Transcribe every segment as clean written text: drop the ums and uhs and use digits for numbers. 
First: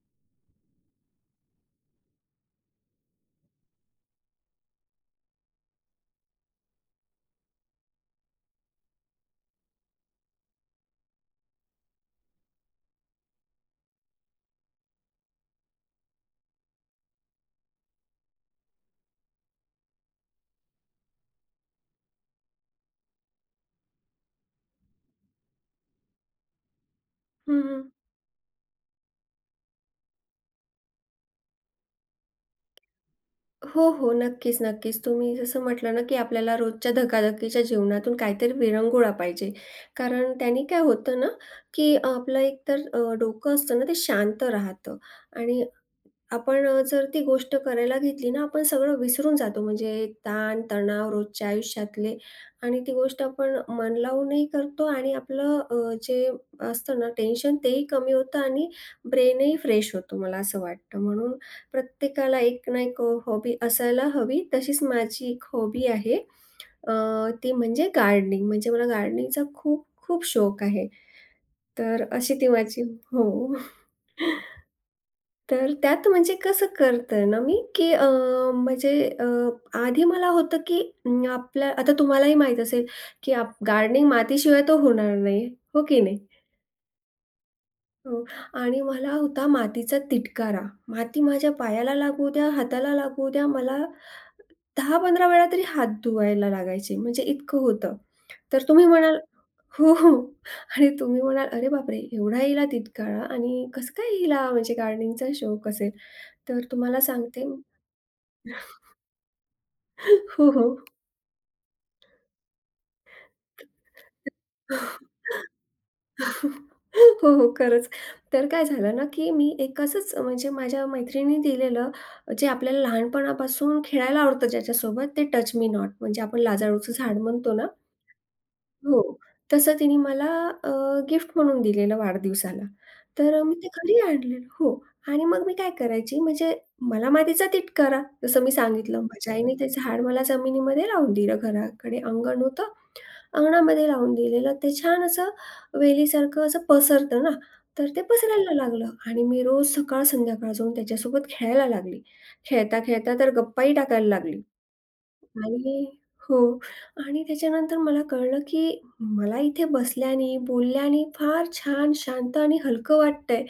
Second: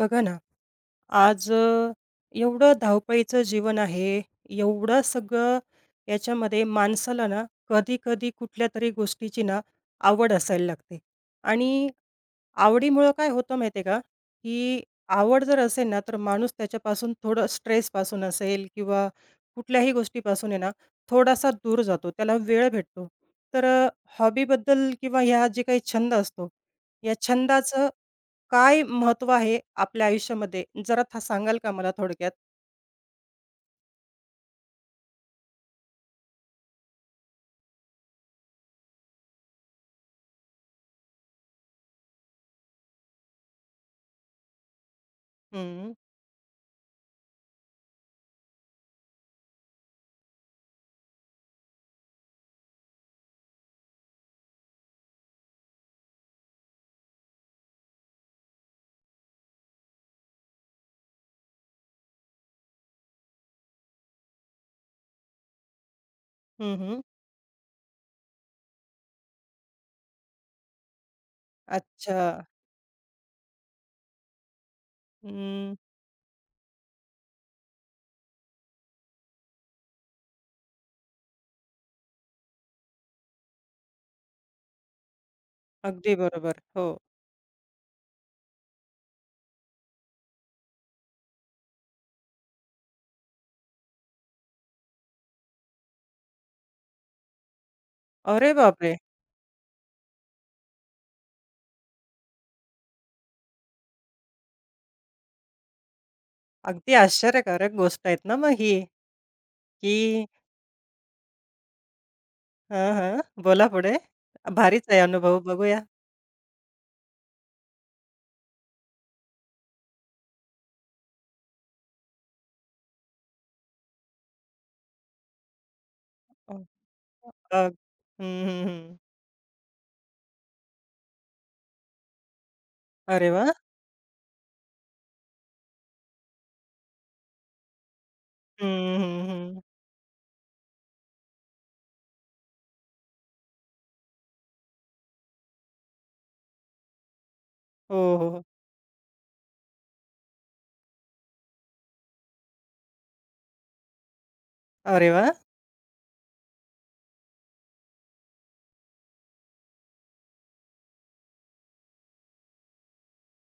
बघा ना, आज एवढं धावपळीचं जीवन आहे, एवढं सगळं याच्यामध्ये माणसाला ना, कधी-कधी तरी गोष्टीची ना, आवड असायला लागते आणि आवडीमुळं काय होतं माहिती आहे का, की आवड जर असेल ना, तर माणूस त्याच्यापासून थोडं स्ट्रेसपासून असेल किंवा कुठल्याही गोष्टीपासून आहे ना, थोडासा दूर जातो. त्याला वेळ भेटतो. तर हॉबीबद्दल किंवा ह्या जे काही छंद असतो, या हं, हं. छंदाचं काय महत्त्व आहे आपल्या आयुष्यामध्ये? जरा सांगाल का मला थोडक्यात? हो, हो. नक्कीच, नक्कीच. तुम्ही जसं म्हटलं ना, की आपल्याला रोजच्या धकाधकीच्या जीवनातून काहीतरी विरंगुळा पाहिजे. कारण त्याने काय होतं ना, की आपलं एकतर डोकं असतं ना, ते शांत राहतं आणि हं, आपण जर ती गोष्ट करायला घेतली ना, आपण सगळं विसरून जातो. म्हणजे ताण-तणाव रोजच्या आयुष्यातले आणि ती गोष्ट आपण मन लावूनही करतो आणि आपलं जे असतं ना टेन्शन तेही कमी होतं आणि ब्रेनही फ्रेश होतो, मला असं वाटतं. म्हणून प्रत्येकाला एक ना एक हॉबी असायला हवी. तशीच माझी एक हॉबी आहे. हं, अ, हं. ती म्हणजे गार्डनिंग. म्हणजे मला गार्डनिंगचा खूप खूप शौक आहे. तर अच्छा. अशी ती माझी हो. तर हं. त्यात म्हणजे कसं करते ना मी, की म्हणजे अ, आधी मला होतं, की आपल्या आता तुम्हालाही माहीत असेल, की आप गार्डनिंग मातीशिवाय तर होणार नाही, हो की अगदी नाही? बरोबर. हो. हो आणि मला होता मातीचा तिटकारा. माती माझ्या पायाला लागू द्या, हाताला लागू द्या, मला 10-15 वेळा तरी हात धुवायला लागायचे, म्हणजे इतकं होतं. अरे तर तुम्ही बापरे! म्हणाल हो, हो. आणि तुम्ही म्हणाल, "अरे बापरे! एवढा हिला तिटकारा आणि कसं काय हिला म्हणजे गार्डनिंगचा शौक असेल?" तर अगदी तुम्हाला सांगते आश्चर्यकारक गोष्ट आहेत ना मग ही, की हो, हो. हां, हां. बोला पुढे. भारीच आहे अनुभव बघूया. हो, हो. खरंच. तर काय झालं ना, की मी एक असंच म्हणजे माझ्या मैत्रिणीने दिलेलं जे आपल्याला लहानपणापासून खेळायला आवडतं ज्याच्यासोबत ते टच मी नॉट म्हणजे आपण अ, लाजाळूचं झाड म्हणतो अ, ना हं, हं, हं. हो. तसं तिने मला अ, गिफ्ट म्हणून दिलेलं वाढदिवसाला. अरे तर वा, मी ते घरी आणलेलं हो. आणि मग मी काय करायची म्हणजे मला मातीचा तिटकारा, जसं मी हं, सांगितलं. हं, माझ्या आईने हं. ते झाड मला जमिनीमध्ये लावून दिलं. घराकडे अंगण होतं. अंगणामध्ये लावून दिलेलं. ते छान असं वेलीसारखं असं पसरतं ना, तर हो, ते हो. हो. पसरायला लागलं आणि मी रोज सकाळ संध्याकाळ जाऊन त्याच्यासोबत खेळायला लागली. खेळता, खेळता तर गप्पाही टाकायला लागली. अरे वा, आणि हो आणि त्याच्यानंतर मला कळलं, की मला इथे बसल्याने, बोलल्याने फार छान, शांत आणि हलकं वाटतंय.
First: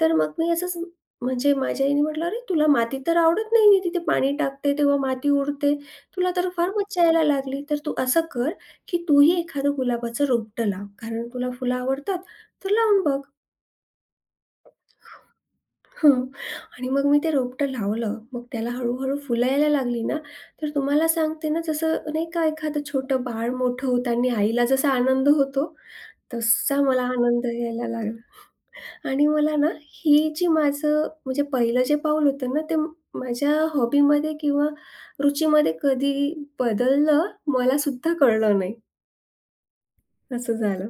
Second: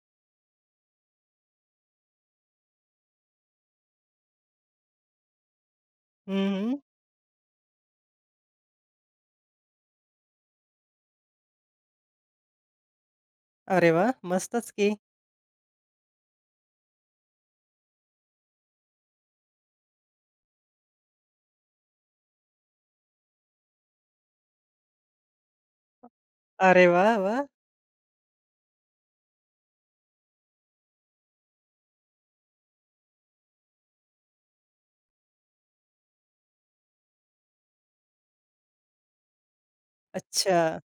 तर मग मी असंच म्हणजे माझ्या आईने म्हटलं, "अरे तुला माती तर आवडत नाही आहे. तिथे पाणी टाकते तेव्हा माती उडते. तुला हं, तर फार हं. मज्जा यायला लागली. तर तू असं कर, की तूही एखादं गुलाबाचं रोपटं लाव. कारण तुला फुलं आवडतात, तर लावून बघ." अरे वाह! मस्तच की. हं. आणि मग मी ते रोपटं लावलं. मग त्याला हळू फुलं यायला लागली ना, तर तुम्हाला सांगते ना जसं नाही का एखादं छोटं बाळ मोठं होताना आईला जसा आनंद होतो, तसा अरे मला वा, वाह! आनंद यायला लागला. आणि मला ना ही जी माझं म्हणजे पहिलं जे पाऊल होतं ना, माझ्या हॉबीमध्ये किंवा रुचीमध्ये कधी बदललं मलासुद्धा कळलं नाही, असं अच्छा. झालं.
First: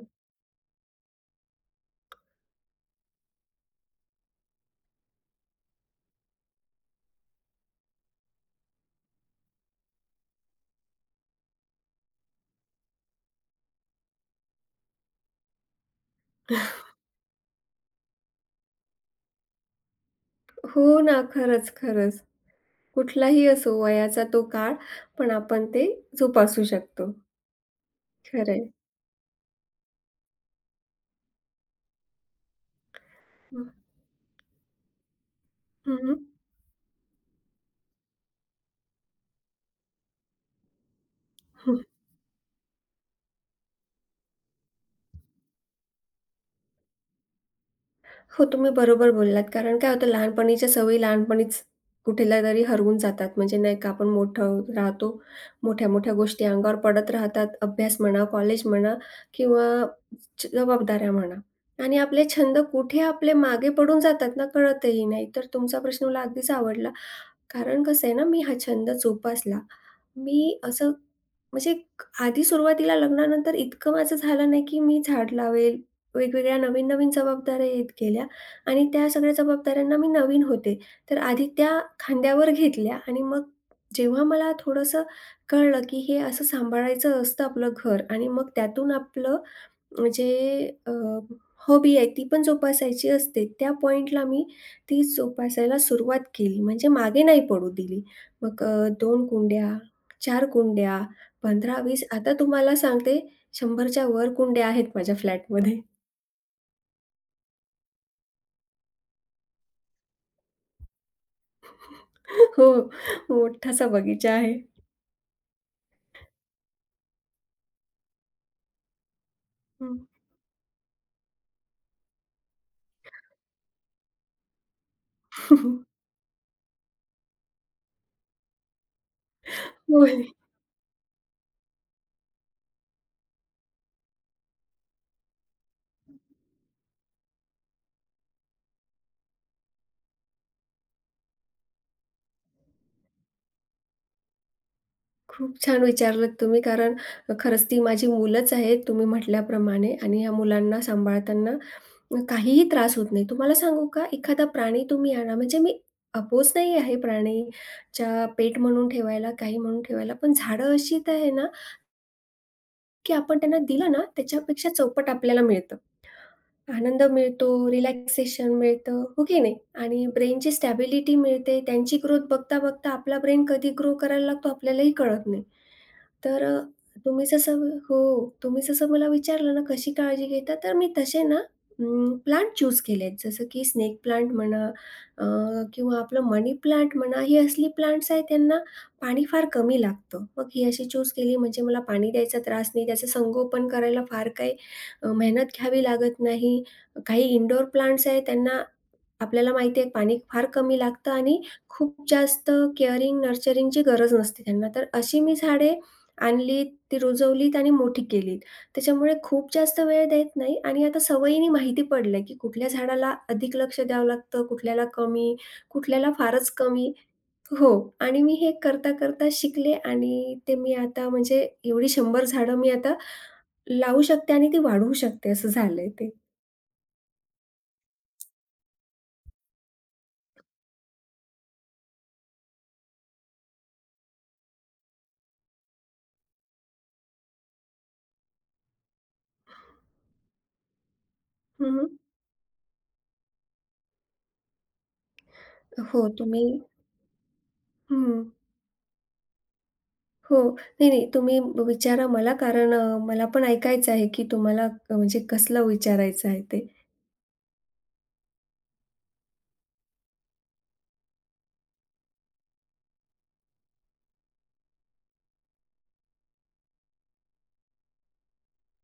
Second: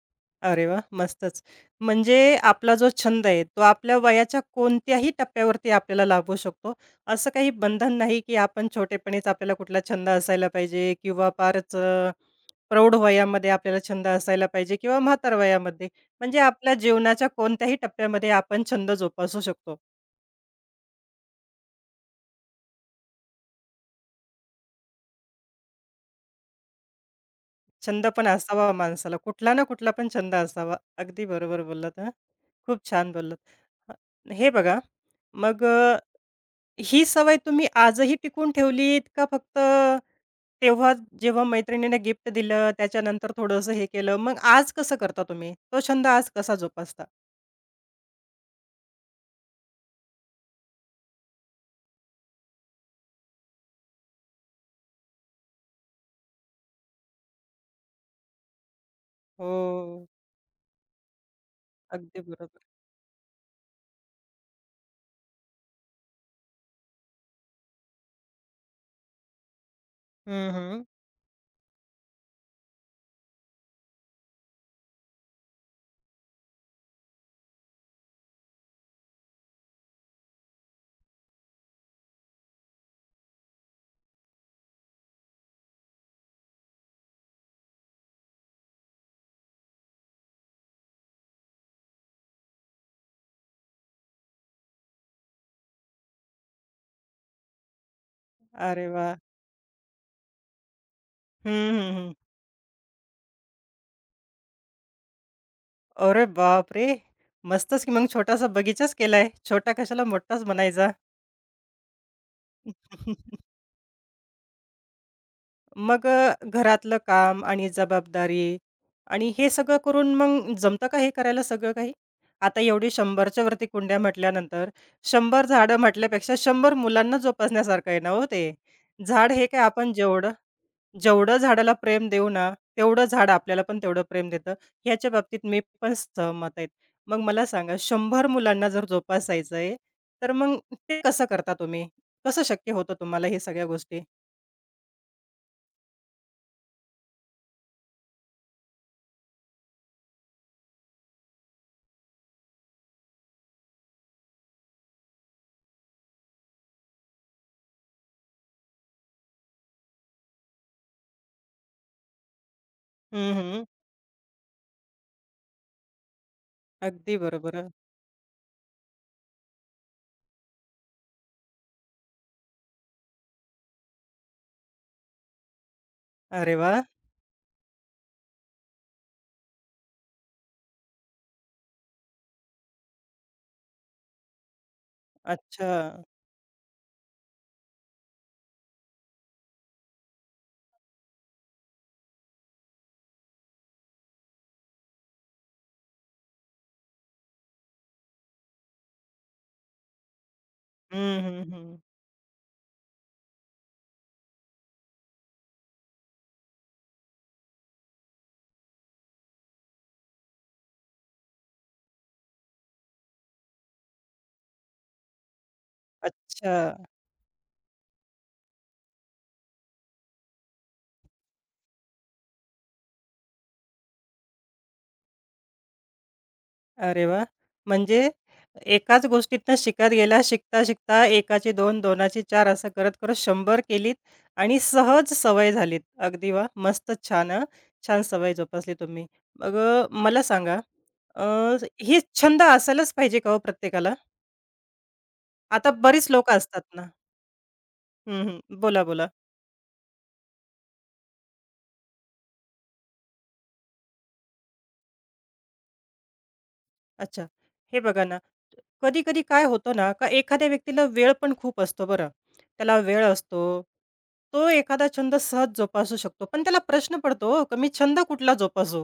अरे वाह! मस्तच. म्हणजे आपला जो छंद आहे, तो आपल्या वयाच्या कोणत्याही टप्प्यावरती आपल्याला लागू शकतो. असं काही बंधन नाही, की आपण छोटेपणीच आपल्याला कुठला छंद असायला पाहिजे किंवा फारच प्रौढ वयामध्ये आपल्याला छंद असायला पाहिजे किंवा म्हातार वयामध्ये. म्हणजे आपल्या जीवनाच्या कोणत्याही टप्प्यामध्ये आपण छंद जोपासू शकतो. हो ना, खरंच, खरंच. कुठलाही असो वयाचा तो काळ, पण आपण ते जोपासू शकतो. छंद पण खरं आहे. असावा माणसाला, कुठला ना कुठला पण छंद असावा. अगदी बरोबर बोललात हां. खूप छान बोललात. हं, हे बघा, मग हं, हं. ही सवय तुम्ही आजही टिकवून ठेवलीत का फक्त तेव्हा जेव्हा मैत्रिणीने गिफ्ट दिलं, त्याच्यानंतर थोडंसं हे केलं, मग आज कसं करता तुम्ही? तो छंद आज कसा जोपासता? हो, तुम्ही बरोबर बोललात. कारण काय होतं लहानपणीच्या सवयी लहानपणीच कुठेला तरी हरवून जातात. म्हणजे नाही का आपण मोठं राहतो, मोठ्या-मोठ्या गोष्टी अंगावर पडत राहतात. अभ्यास म्हणा, कॉलेज म्हणा किंवा हो, जबाबदाऱ्या म्हणा आणि अगदी आपले छंद बरोबर. कुठे आपले मागे पडून जातात ना कळतही नाही. तर तुमचा प्रश्न मला अगदीच आवडला. कारण कसं आहे ना, मी हा छंद जोपासला. हं, मी हं. असं म्हणजे आधी सुरुवातीला लग्नानंतर इतकं माझं झालं नाही, की मी झाड लावेल. वेगवेगळ्या नवीन-नवीन जबाबदाऱ्या येत गेल्या. आणि त्या सगळ्या जबाबदाऱ्यांना मी नवीन होते. तर आधी त्या खांद्यावर घेतल्या आणि मग जेव्हा मला थोडंसं कळलं, की हे असं सांभाळायचं असतं आपलं घर आणि मग त्यातून आपलं म्हणजे अ, हॉबी आहे ती पण जोपासायची असते. त्या पॉइंटला मी ती जोपासायला सुरुवात केली. म्हणजे मागे नाही पडू दिली. मग अरे वाह! 2 कुंड्या, 4 कुंड्या, हं, हं, 15-20 हं. आता तुम्हाला सांगते 100च्या वर कुंड्या आहेत माझ्या फ्लॅटमध्ये. अरे बापरे! मस्तच की मग छोटासा बगीचाच केलाय. छोटा कशाला मोठाच म्हणायचा. हो, मोठासा बगीचा आहे. मग घरातलं काम आणि जबाबदारी आणि हे सगळं हं. करून मग जमतं का हे करायला सगळं काही? आता एवढी 100च्या वरती कुंड्या म्हटल्यानंतर 100 झाडं म्हटल्यापेक्षा 100 मुलांना जोपासण्यासारखं आहे ना हो ते. झाड हे काय आपण होय. जेवढं जेवढं झाडाला प्रेम देऊ ना, तेवढं झाड आपल्याला पण तेवढं प्रेम देतं. ह्याच्या बाबतीत मी पण सहमत आहेत. मग मला सांगा 100 मुलांना जर जोपासायचं आहे, तर मग ते कसं करता तुम्ही? कसं शक्य होतं तुम्हाला हे सगळ्या गोष्टी? खूप छान विचारलत तुम्ही कारण खरंच ती माझी मुलंच आहेत तुम्ही म्हटल्याप्रमाणे आणि ह्या मुलांना सांभाळताना काहीही त्रास होत नाही. तुम्हाला सांगू का एखादा प्राणी तुम्ही आणा म्हणजे मी अपोज नाही आहे प्राणीच्या पेट म्हणून ठेवायला, काही म्हणून ठेवायला, पण झाडं अशी तर आहे ना, की हं, आपण त्यांना हं. दिलं ना त्याच्यापेक्षा चौपट आपल्याला मिळतं. आनंद अगदी मिळतो, बरोबर. रिलॅक्सेशन मिळतं, हो की नाही? आणि ब्रेनची स्टॅबिलिटी मिळते. त्यांची ग्रोथ बघता-बघता आपला ब्रेन कधी ग्रो करायला लागतो आपल्यालाही कळत नाही. तर अरे वाह! तुम्ही जसं हो, तुम्ही जसं मला विचारलं ना कशी काळजी घेता, तर मी तसे ना प्लांट चूज केलेत. जसं की स्नेक प्लांट म्हणा अ, किंवा अच्छा. आपलं मनी प्लांट म्हणा, ही असली प्लांट्स आहेत त्यांना पाणी फार कमी लागतं. मग ही अशी चूज केली म्हणजे मला पाणी द्यायचा त्रास नाही, त्याचं संगोपन करायला फार काही मेहनत घ्यावी लागत नाही काही इनडोअर प्लांट्स आहेत त्यांना आपल्याला माहिती आहे पाणी फार कमी लागतं हं, आणि हं, हं. खूप जास्त केअरिंग, नर्चरिंगची गरज नसते त्यांना. तर अशी मी झाडे आणलीत, ती रुजवलीत आणि मोठी केलीत. त्याच्यामुळे खूप जास्त वेळ देत नाही आणि आता सवयीने माहिती पडलंय, की कुठल्या झाडाला अधिक लक्ष द्यावं लागतं, कुठल्याला कमी, कुठल्याला फारच अच्छा. कमी. हो. आणि मी हे करता-करता शिकले आणि ते मी आता म्हणजे एवढी 100 झाडं मी आता लावू शकते आणि ती वाढवू शकते असं झालंय ते. अरे वाह! म्हणजे एकाच गोष्टीतनं शिकत गेला, शिकता-शिकता एकाची, दोन, दोनाची, चार असं करत-करत 100 केलीत आणि सहज सवय झालीत. अगदी वाह! मस्त छान हां. छान सवय जोपासली तुम्ही. मग मला सांगा अ, हं, हे छंद असायलाच पाहिजे का हो प्रत्येकाला? आता हो, बरीच लोकं तुम्ही असतात ना. हं. हं, हं. बोला, बोला. हो. नाही, नाही. तुम्ही विचारा मला कारण मला पण ऐकायचं आहे, की तुम्हाला म्हणजे कसलं विचारायचं आहे ते. अच्छा. हे बघा ना कधी-कधी काय होतं ना, का एखाद्या व्यक्तीला वेळ पण खूप असतो बरं. त्याला वेळ असतो. तो एखादा छंद सहज जोपासू शकतो. पण त्याला प्रश्न पडतो हो, का मी छंद कुठला जोपासू?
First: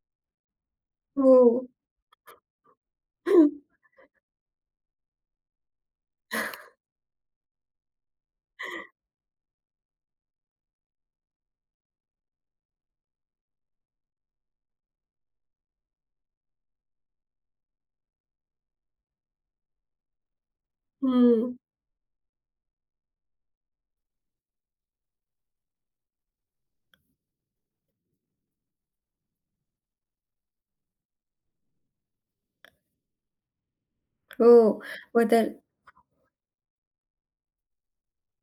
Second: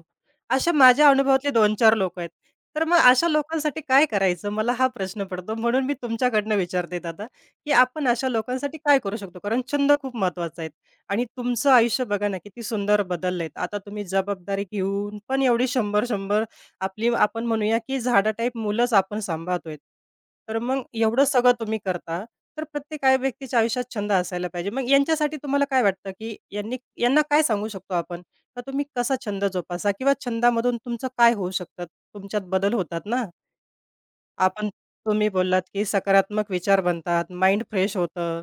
अशा माझ्या हो. अनुभवातले 2-4 लोकं आहेत. तर मग अशा लोकांसाठी काय करायचं? मला हा प्रश्न पडतो. म्हणून मी तुमच्याकडनं विचारते दादा, की आपण अशा लोकांसाठी काय करू शकतो? कारण छंद खूप महत्त्वाचा आहे आणि तुमचं आयुष्य बघा ना, किती सुंदर बदललंय. आता तुम्ही जबाबदारी घेऊन पण एवढी 100-100 आपली आपण म्हणूया की झाडा टाइप मुलंच आपण सांभाळतोय. तर मग एवढं सगळं हं. तुम्ही करता, तर प्रत्येक व्यक्तीच्या आयुष्यात छंद असायला पाहिजे. मग यांच्यासाठी तुम्हाला काय वाटतं, की यांनी यांना काय सांगू शकतो आपण? का तुम्ही कसा छंद जोपासा किंवा छंदामधून तुमचं काय होऊ शकतात? तुमच्यात बदल होतात ना. आपण हो. तुम्ही बदल बोललात की सकारात्मक विचार बनतात, माइंड फ्रेश होतं.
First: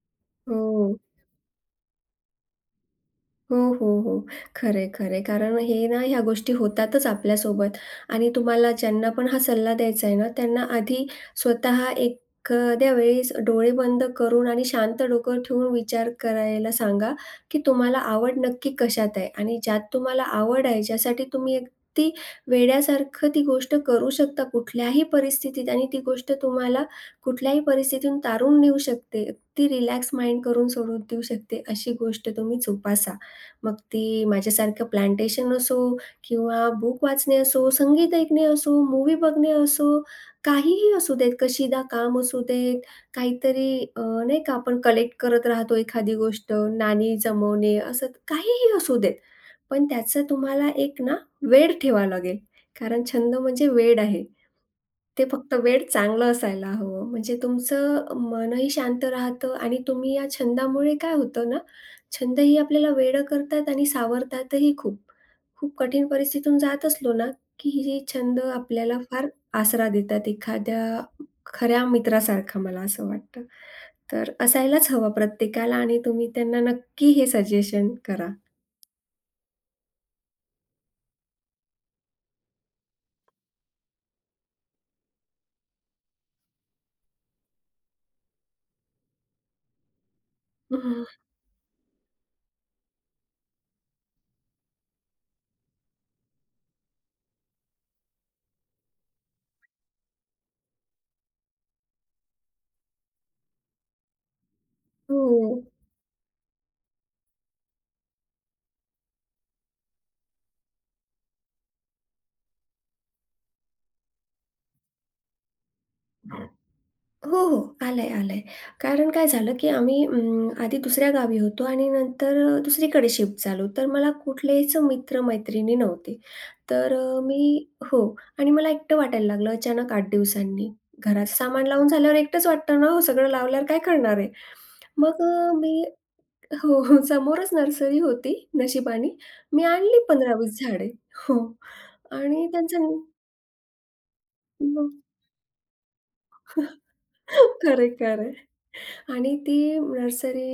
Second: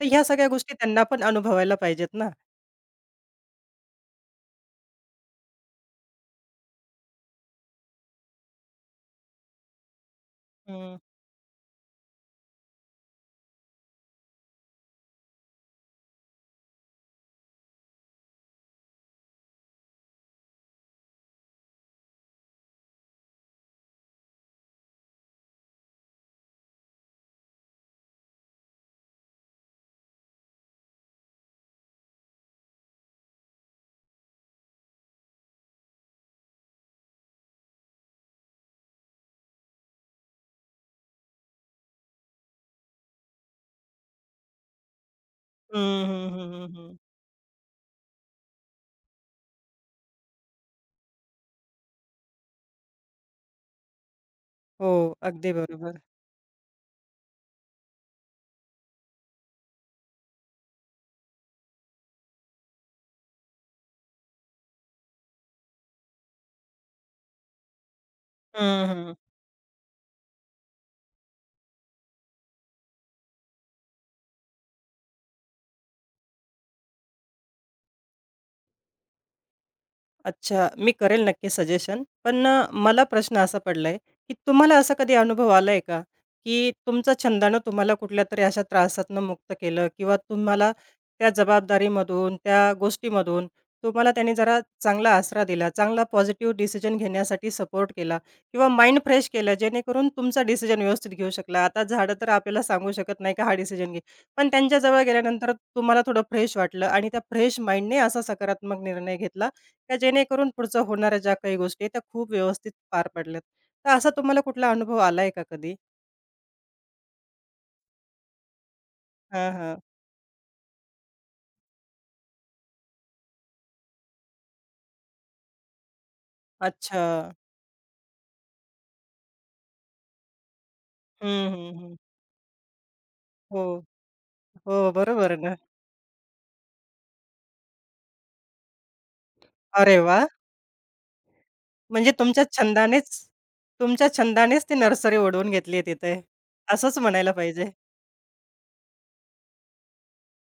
तर ह्या सगळ्या गोष्टी हो. त्यांना पण अनुभवायला पाहिजेत ना. हो, हो, हो. खरं आहे, कारण हे ना ह्या गोष्टी होतातच आपल्यासोबत आणि तुम्हाला ज्यांना पण हा सल्ला द्यायचा आहे ना, त्यांना हं. आधी स्वतः एखाद्या वेळेस डोळे बंद करून आणि शांत डोकं ठेवून विचार करायला सांगा, की तुम्हाला आवड नक्की कशात आहे आणि ज्यात तुम्हाला आवड आहे, ज्यासाठी तुम्ही अगदी वेड्यासारखं ती गोष्ट करू शकता कुठल्याही परिस्थितीत आणि ती गोष्ट तुम्हाला कुठल्याही परिस्थितीतून तारून नेऊ शकते. ती रिलॅक्स माइंड करून सोडून देऊ शकते, अशी गोष्ट तुम्ही जोपासा. मग ती माझ्यासारखं प्लांटेशन असो किंवा बुक वाचणे असो, संगीत ऐकणे असो, मूव्ही बघणे असो, काहीही असू देत, कशीदा काम असू देत, काहीतरी अ, नाही का आपण कलेक्ट करत राहतो हं, एखादी हं, गोष्ट, हं, हं, हं. नाणी जमवणे, असं काहीही असू देत. पण त्याचं तुम्हाला एक ना वेड ठेवावं लागेल. कारण छंद म्हणजे वेड आहे. हो, ते अगदी फक्त वेड बरोबर. चांगलं असायला हवं. म्हणजे तुमचं मनही शांत राहतं आणि तुम्ही या छंदामुळे काय होतं ना, छंदही आपल्याला वेडं करतात आणि सावरतातही खूप. खूप कठीण परिस्थितीतून जात असलो ना, की हे छंद हं, आपल्याला हं. फार आसरा देतात एखाद्या खऱ्या मित्रासारखा मला असं वाटतं. तर असायलाच हवा प्रत्येकाला आणि तुम्ही त्यांना नक्की हे सजेशन करा. अच्छा, मी करेल नक्की सजेशन. पण मला प्रश्न असा पडलाय, की तुम्हाला असा कधी अनुभव आलाय का, की तुमचा छंदानं तुम्हाला कुठल्यातरी अशा त्रासातनं मुक्त केलं किंवा तुम्हाला हं, त्या जबाबदारीमधून, त्या गोष्टीमधून तुम्हाला त्याने जरा चांगला आसरा दिला, चांगला पॉझिटिव्ह डिसिजन घेण्यासाठी सपोर्ट केला किंवा माइंड फ्रेश केलं, जेणेकरून तुमचा डिसिजन व्यवस्थित घेऊ शकला. आता झाडं तर आपल्याला सांगू शकत नाही का हा डिसिजन घे. पण त्यांच्याजवळ गेल्यानंतर हो. तुम्हाला थोडं फ्रेश वाटलं आणि त्या फ्रेश माइंडने असा सकारात्मक निर्णय घेतला. का जेणेकरून पुढचं होणाऱ्या ज्या काही गोष्टी आहेत, त्या खूप व्यवस्थित पार पडल्यात. तर असा तुम्हाला कुठला अनुभव आलाय का कधी? हो, हो. आलंय, आलंय. कारण काय हां, झालं, की हां. आम्ही आधी दुसऱ्या गावी होतो आणि नंतर दुसरीकडे शिफ्ट झालो. तर मला कुठलेच मित्र-मैत्रिणी नव्हते. तर अच्छा. मी हो आणि मला एकटं वाटायला लागलं अचानक 8 दिवसांनी. घरात हं, सामान हं, लावून हं. झाल्यावर एकटंच वाटतं ना हो, सगळं हो. लावल्यावर काय करणार आहे? हो, मग बरोबर आहे ना. मी हो, हो. समोरच नर्सरी होती नशिबाने. मी अरे आणली वाह! 15-20 झाडे. हो म्हणजे तुमच्या आणि त्यांचं छंदानेच ती मग नर्सरी ओढवून घेतली आहे तिथे. असंच म्हणायला पाहिजे. खरंय, खरंय. आणि ती नर्सरी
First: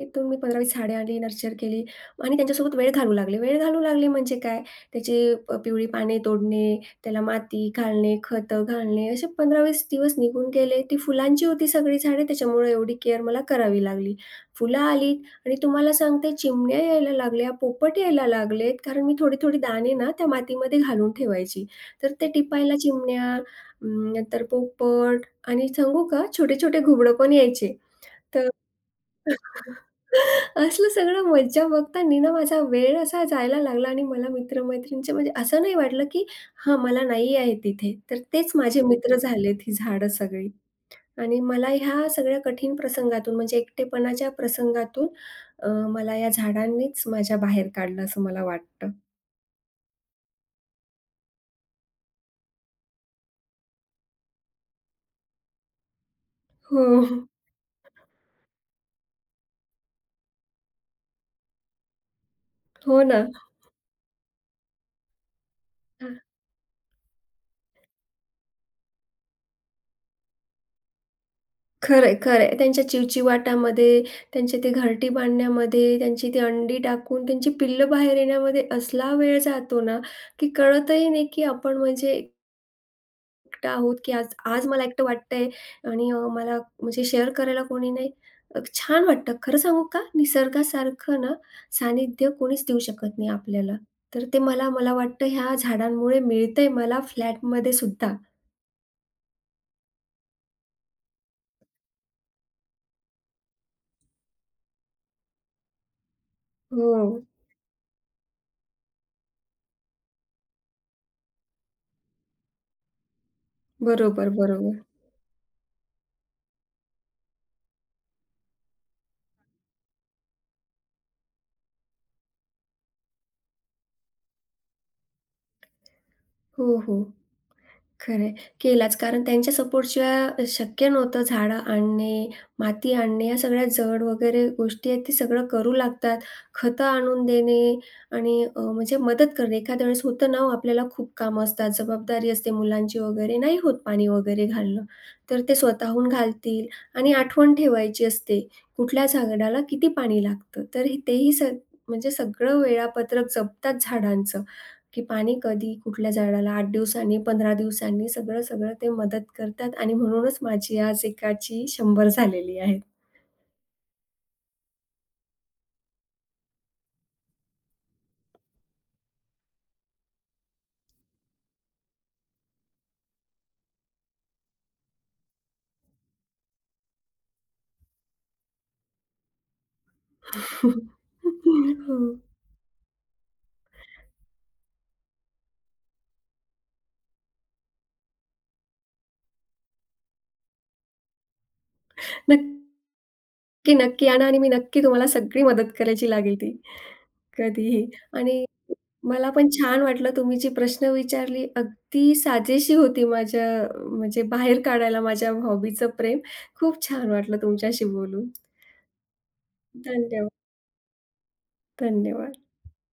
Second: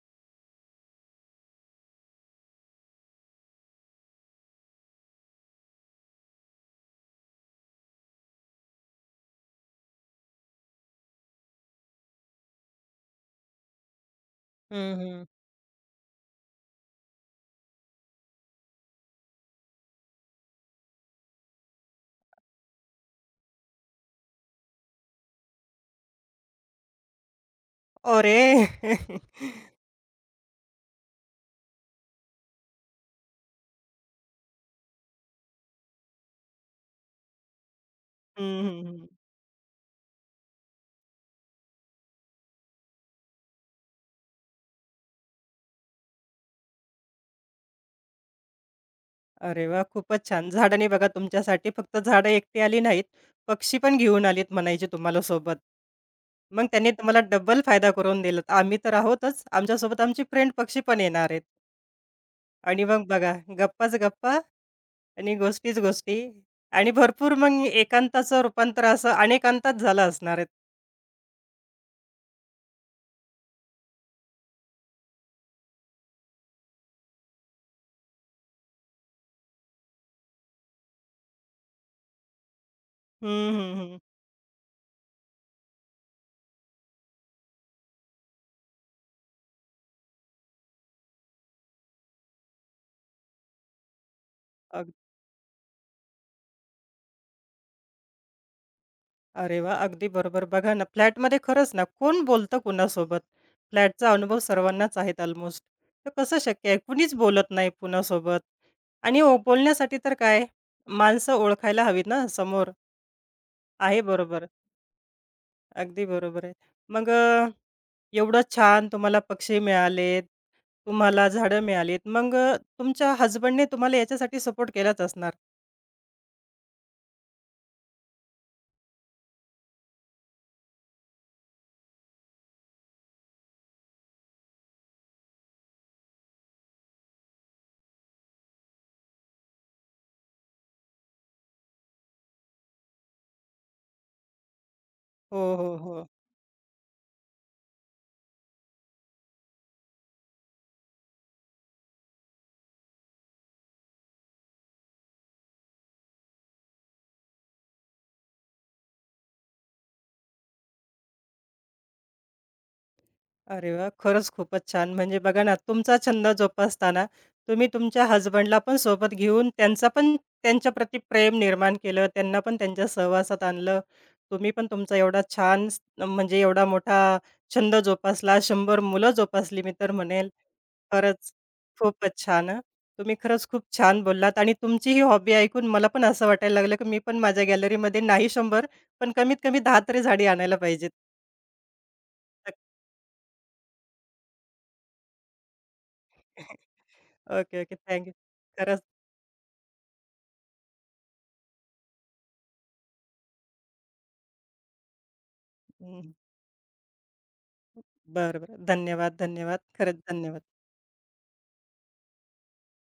तिथून मी 15वी झाडे आणली, नर्चर केली आणि त्यांच्यासोबत वेळ घालवू लागले. वेळ घालवू लागले म्हणजे काय? त्याची पिवळी पाने तोडणे, त्याला माती घालणे, खतं घालणे असे 15-20 दिवस निघून गेले. ती फुलांची होती सगळी झाडे त्याच्यामुळे एवढी केअर मला करावी लागली. फुलं हं, आली हं. आणि तुम्हाला सांगते चिमण्या यायला लागल्या, पोपट यायला लागलेत कारण मी थोडी-थोडी दाणे ना त्या मातीमध्ये घालून ठेवायची. तर ते टिपायला चिमण्या, नंतर पोपट आणि सांगू का, छोटे-छोटे घुबडं पण यायचे. तर अरे! असलं सगळं मज्जा बघताना ना माझा वेळ असा जायला लागला आणि मला मित्र-मैत्रिणींचे म्हणजे असं नाही वाटलं, की हां, मला नाही आहे तिथे. तर हं, तेच माझे हं, हं. मित्र झालेत ही झाडं सगळी. आणि मला ह्या सगळ्या कठीण प्रसंगातून म्हणजे एकटेपणाच्या प्रसंगातून अ, मला या झाडांनीच माझ्या बाहेर काढलं असं मला वाटतं. अरे वाह! खूपच छान. झाडांनी बघा तुमच्यासाठी फक्त झाडं एकटी आली नाहीत, पक्षी पण घेऊन आलीत म्हणायचे तुम्हाला सोबत. मग हो. त्यांनी तुम्हाला डबल फायदा करून दिलात. आम्ही तर आहोतच, आमच्यासोबत आमची फ्रेंड पक्षी पण येणार आहेत. आणि हो मग ना. बघा गप्पाच गप्पा आणि गोष्टीच गोष्टी आणि भरपूर मग एकांताचं रूपांतर असं अनेकांतात झालं असणार आहेत. खरंय, खरंय. त्यांच्या चिवचिवाटामध्ये, त्यांचे ते घरटी बांधण्यामध्ये, त्यांची ती अंडी टाकून त्यांची पिल्लं बाहेर येण्यामध्ये असला वेळ जातो ना, की कळतही नाही, की आपण म्हणजे हं, एकटं हं, आहोत, की आज आज मला एकटं वाटतंय आणि मला म्हणजे शेअर करायला कोणी नाही. छान वाटतं. खरं सांगू का? निसर्गासारखं ना सानिध्य कोणीच देऊ शकत नाही आपल्याला. तर ते मला हं. मला वाटतं ह्या झाडांमुळे मिळतंय मला फ्लॅटमध्ये सुद्धा. अरे वाह! अगदी बरोबर. बघा ना, फ्लॅटमध्ये खरंच ना, कोण बोलतं कुणासोबत? फ्लॅटचा अनुभव सर्वांनाच आहेत अल्मोस्ट. तर कसं शक्य आहे? हो. कुणीच बोलत नाही कुणासोबत आणि बोलण्यासाठी तर काय, माणसं ओळखायला हवीत ना समोर. आहे बरोबर, बरोबर. बरोबर. अगदी बरोबर आहे. मग एवढं छान तुम्हाला पक्षी मिळालेत, तुम्हाला झाडं मिळालीत. मग तुमच्या हसबंडने तुम्हाला याच्यासाठी सपोर्ट केलाच असणार. हो, हो. खरं आहे. केलाच कारण त्यांच्या सपोर्टशिवाय शक्य नव्हतं झाडं आणणे, माती आणणे, या सगळ्या जड वगैरे गोष्टी आहेत, ते सगळं करू लागतात. खतं आणून देणे आणि म्हणजे मदत करणे. एखाद्या वेळेस होतं ना हो आपल्याला खूप कामं असतात, जबाबदारी असते मुलांची वगैरे, नाही होत पाणी वगैरे घालणं. तर ते हो, हो, हो. स्वतःहून घालतील आणि आठवण ठेवायची असते, कुठल्या झाडाला किती पाणी लागतं. तर हे- तेही स म्हणजे सगळं वेळापत्रक जपतात झाडांचं. की पाणी कधी, कुठल्या झाडाला 8 दिवसांनी, 15 दिवसांनी सगळं-सगळं ते मदत करतात आणि म्हणूनच माझी आज एकाची 100 झालेली आहेत. अरे वा, खरंच खूपच छान. म्हणजे बघा ना, तुमचा छंद जोपासताना तुम्ही तुमच्या हसबंडला पण सोबत घेऊन त्यांचा पण त्यांच्या प्रति प्रेम निर्माण केलं, त्यांना पण त्यांच्या सहवासात आणलं. तुम्ही पण तुमचा एवढा छान म्हणजे एवढा मोठा छंद जोपासला, 100 मुलं जोपासली मी तर म्हणेल. खरंच खूपच हो. छान हं. तुम्ही खरंच खूप छान बोललात आणि तुमची ही हॉबी ऐकून मला पण असं वाटायला लागलं, की मी पण माझ्या गॅलरीमध्ये नाही 100 पण कमीत कमी 10 तरी झाडी आणायला पाहिजेत. नक्की, नक्की आणा आणि मी नक्की तुम्हाला सगळी मदत करायची लागेल ती, ओके, ओके. कधीही. Thank you. आणि खरंच मला पण छान वाटलं तुम्ही जे प्रश्न विचारले अगदी साजेशी होती माझ्या म्हणजे बाहेर काढायला माझ्या हॉबीचं हं, प्रेम. खूप छान वाटलं तुमच्याशी बोलून. बरं, बरं. धन्यवाद, धन्यवाद. खरंच धन्यवाद, धन्यवाद. धन्यवाद.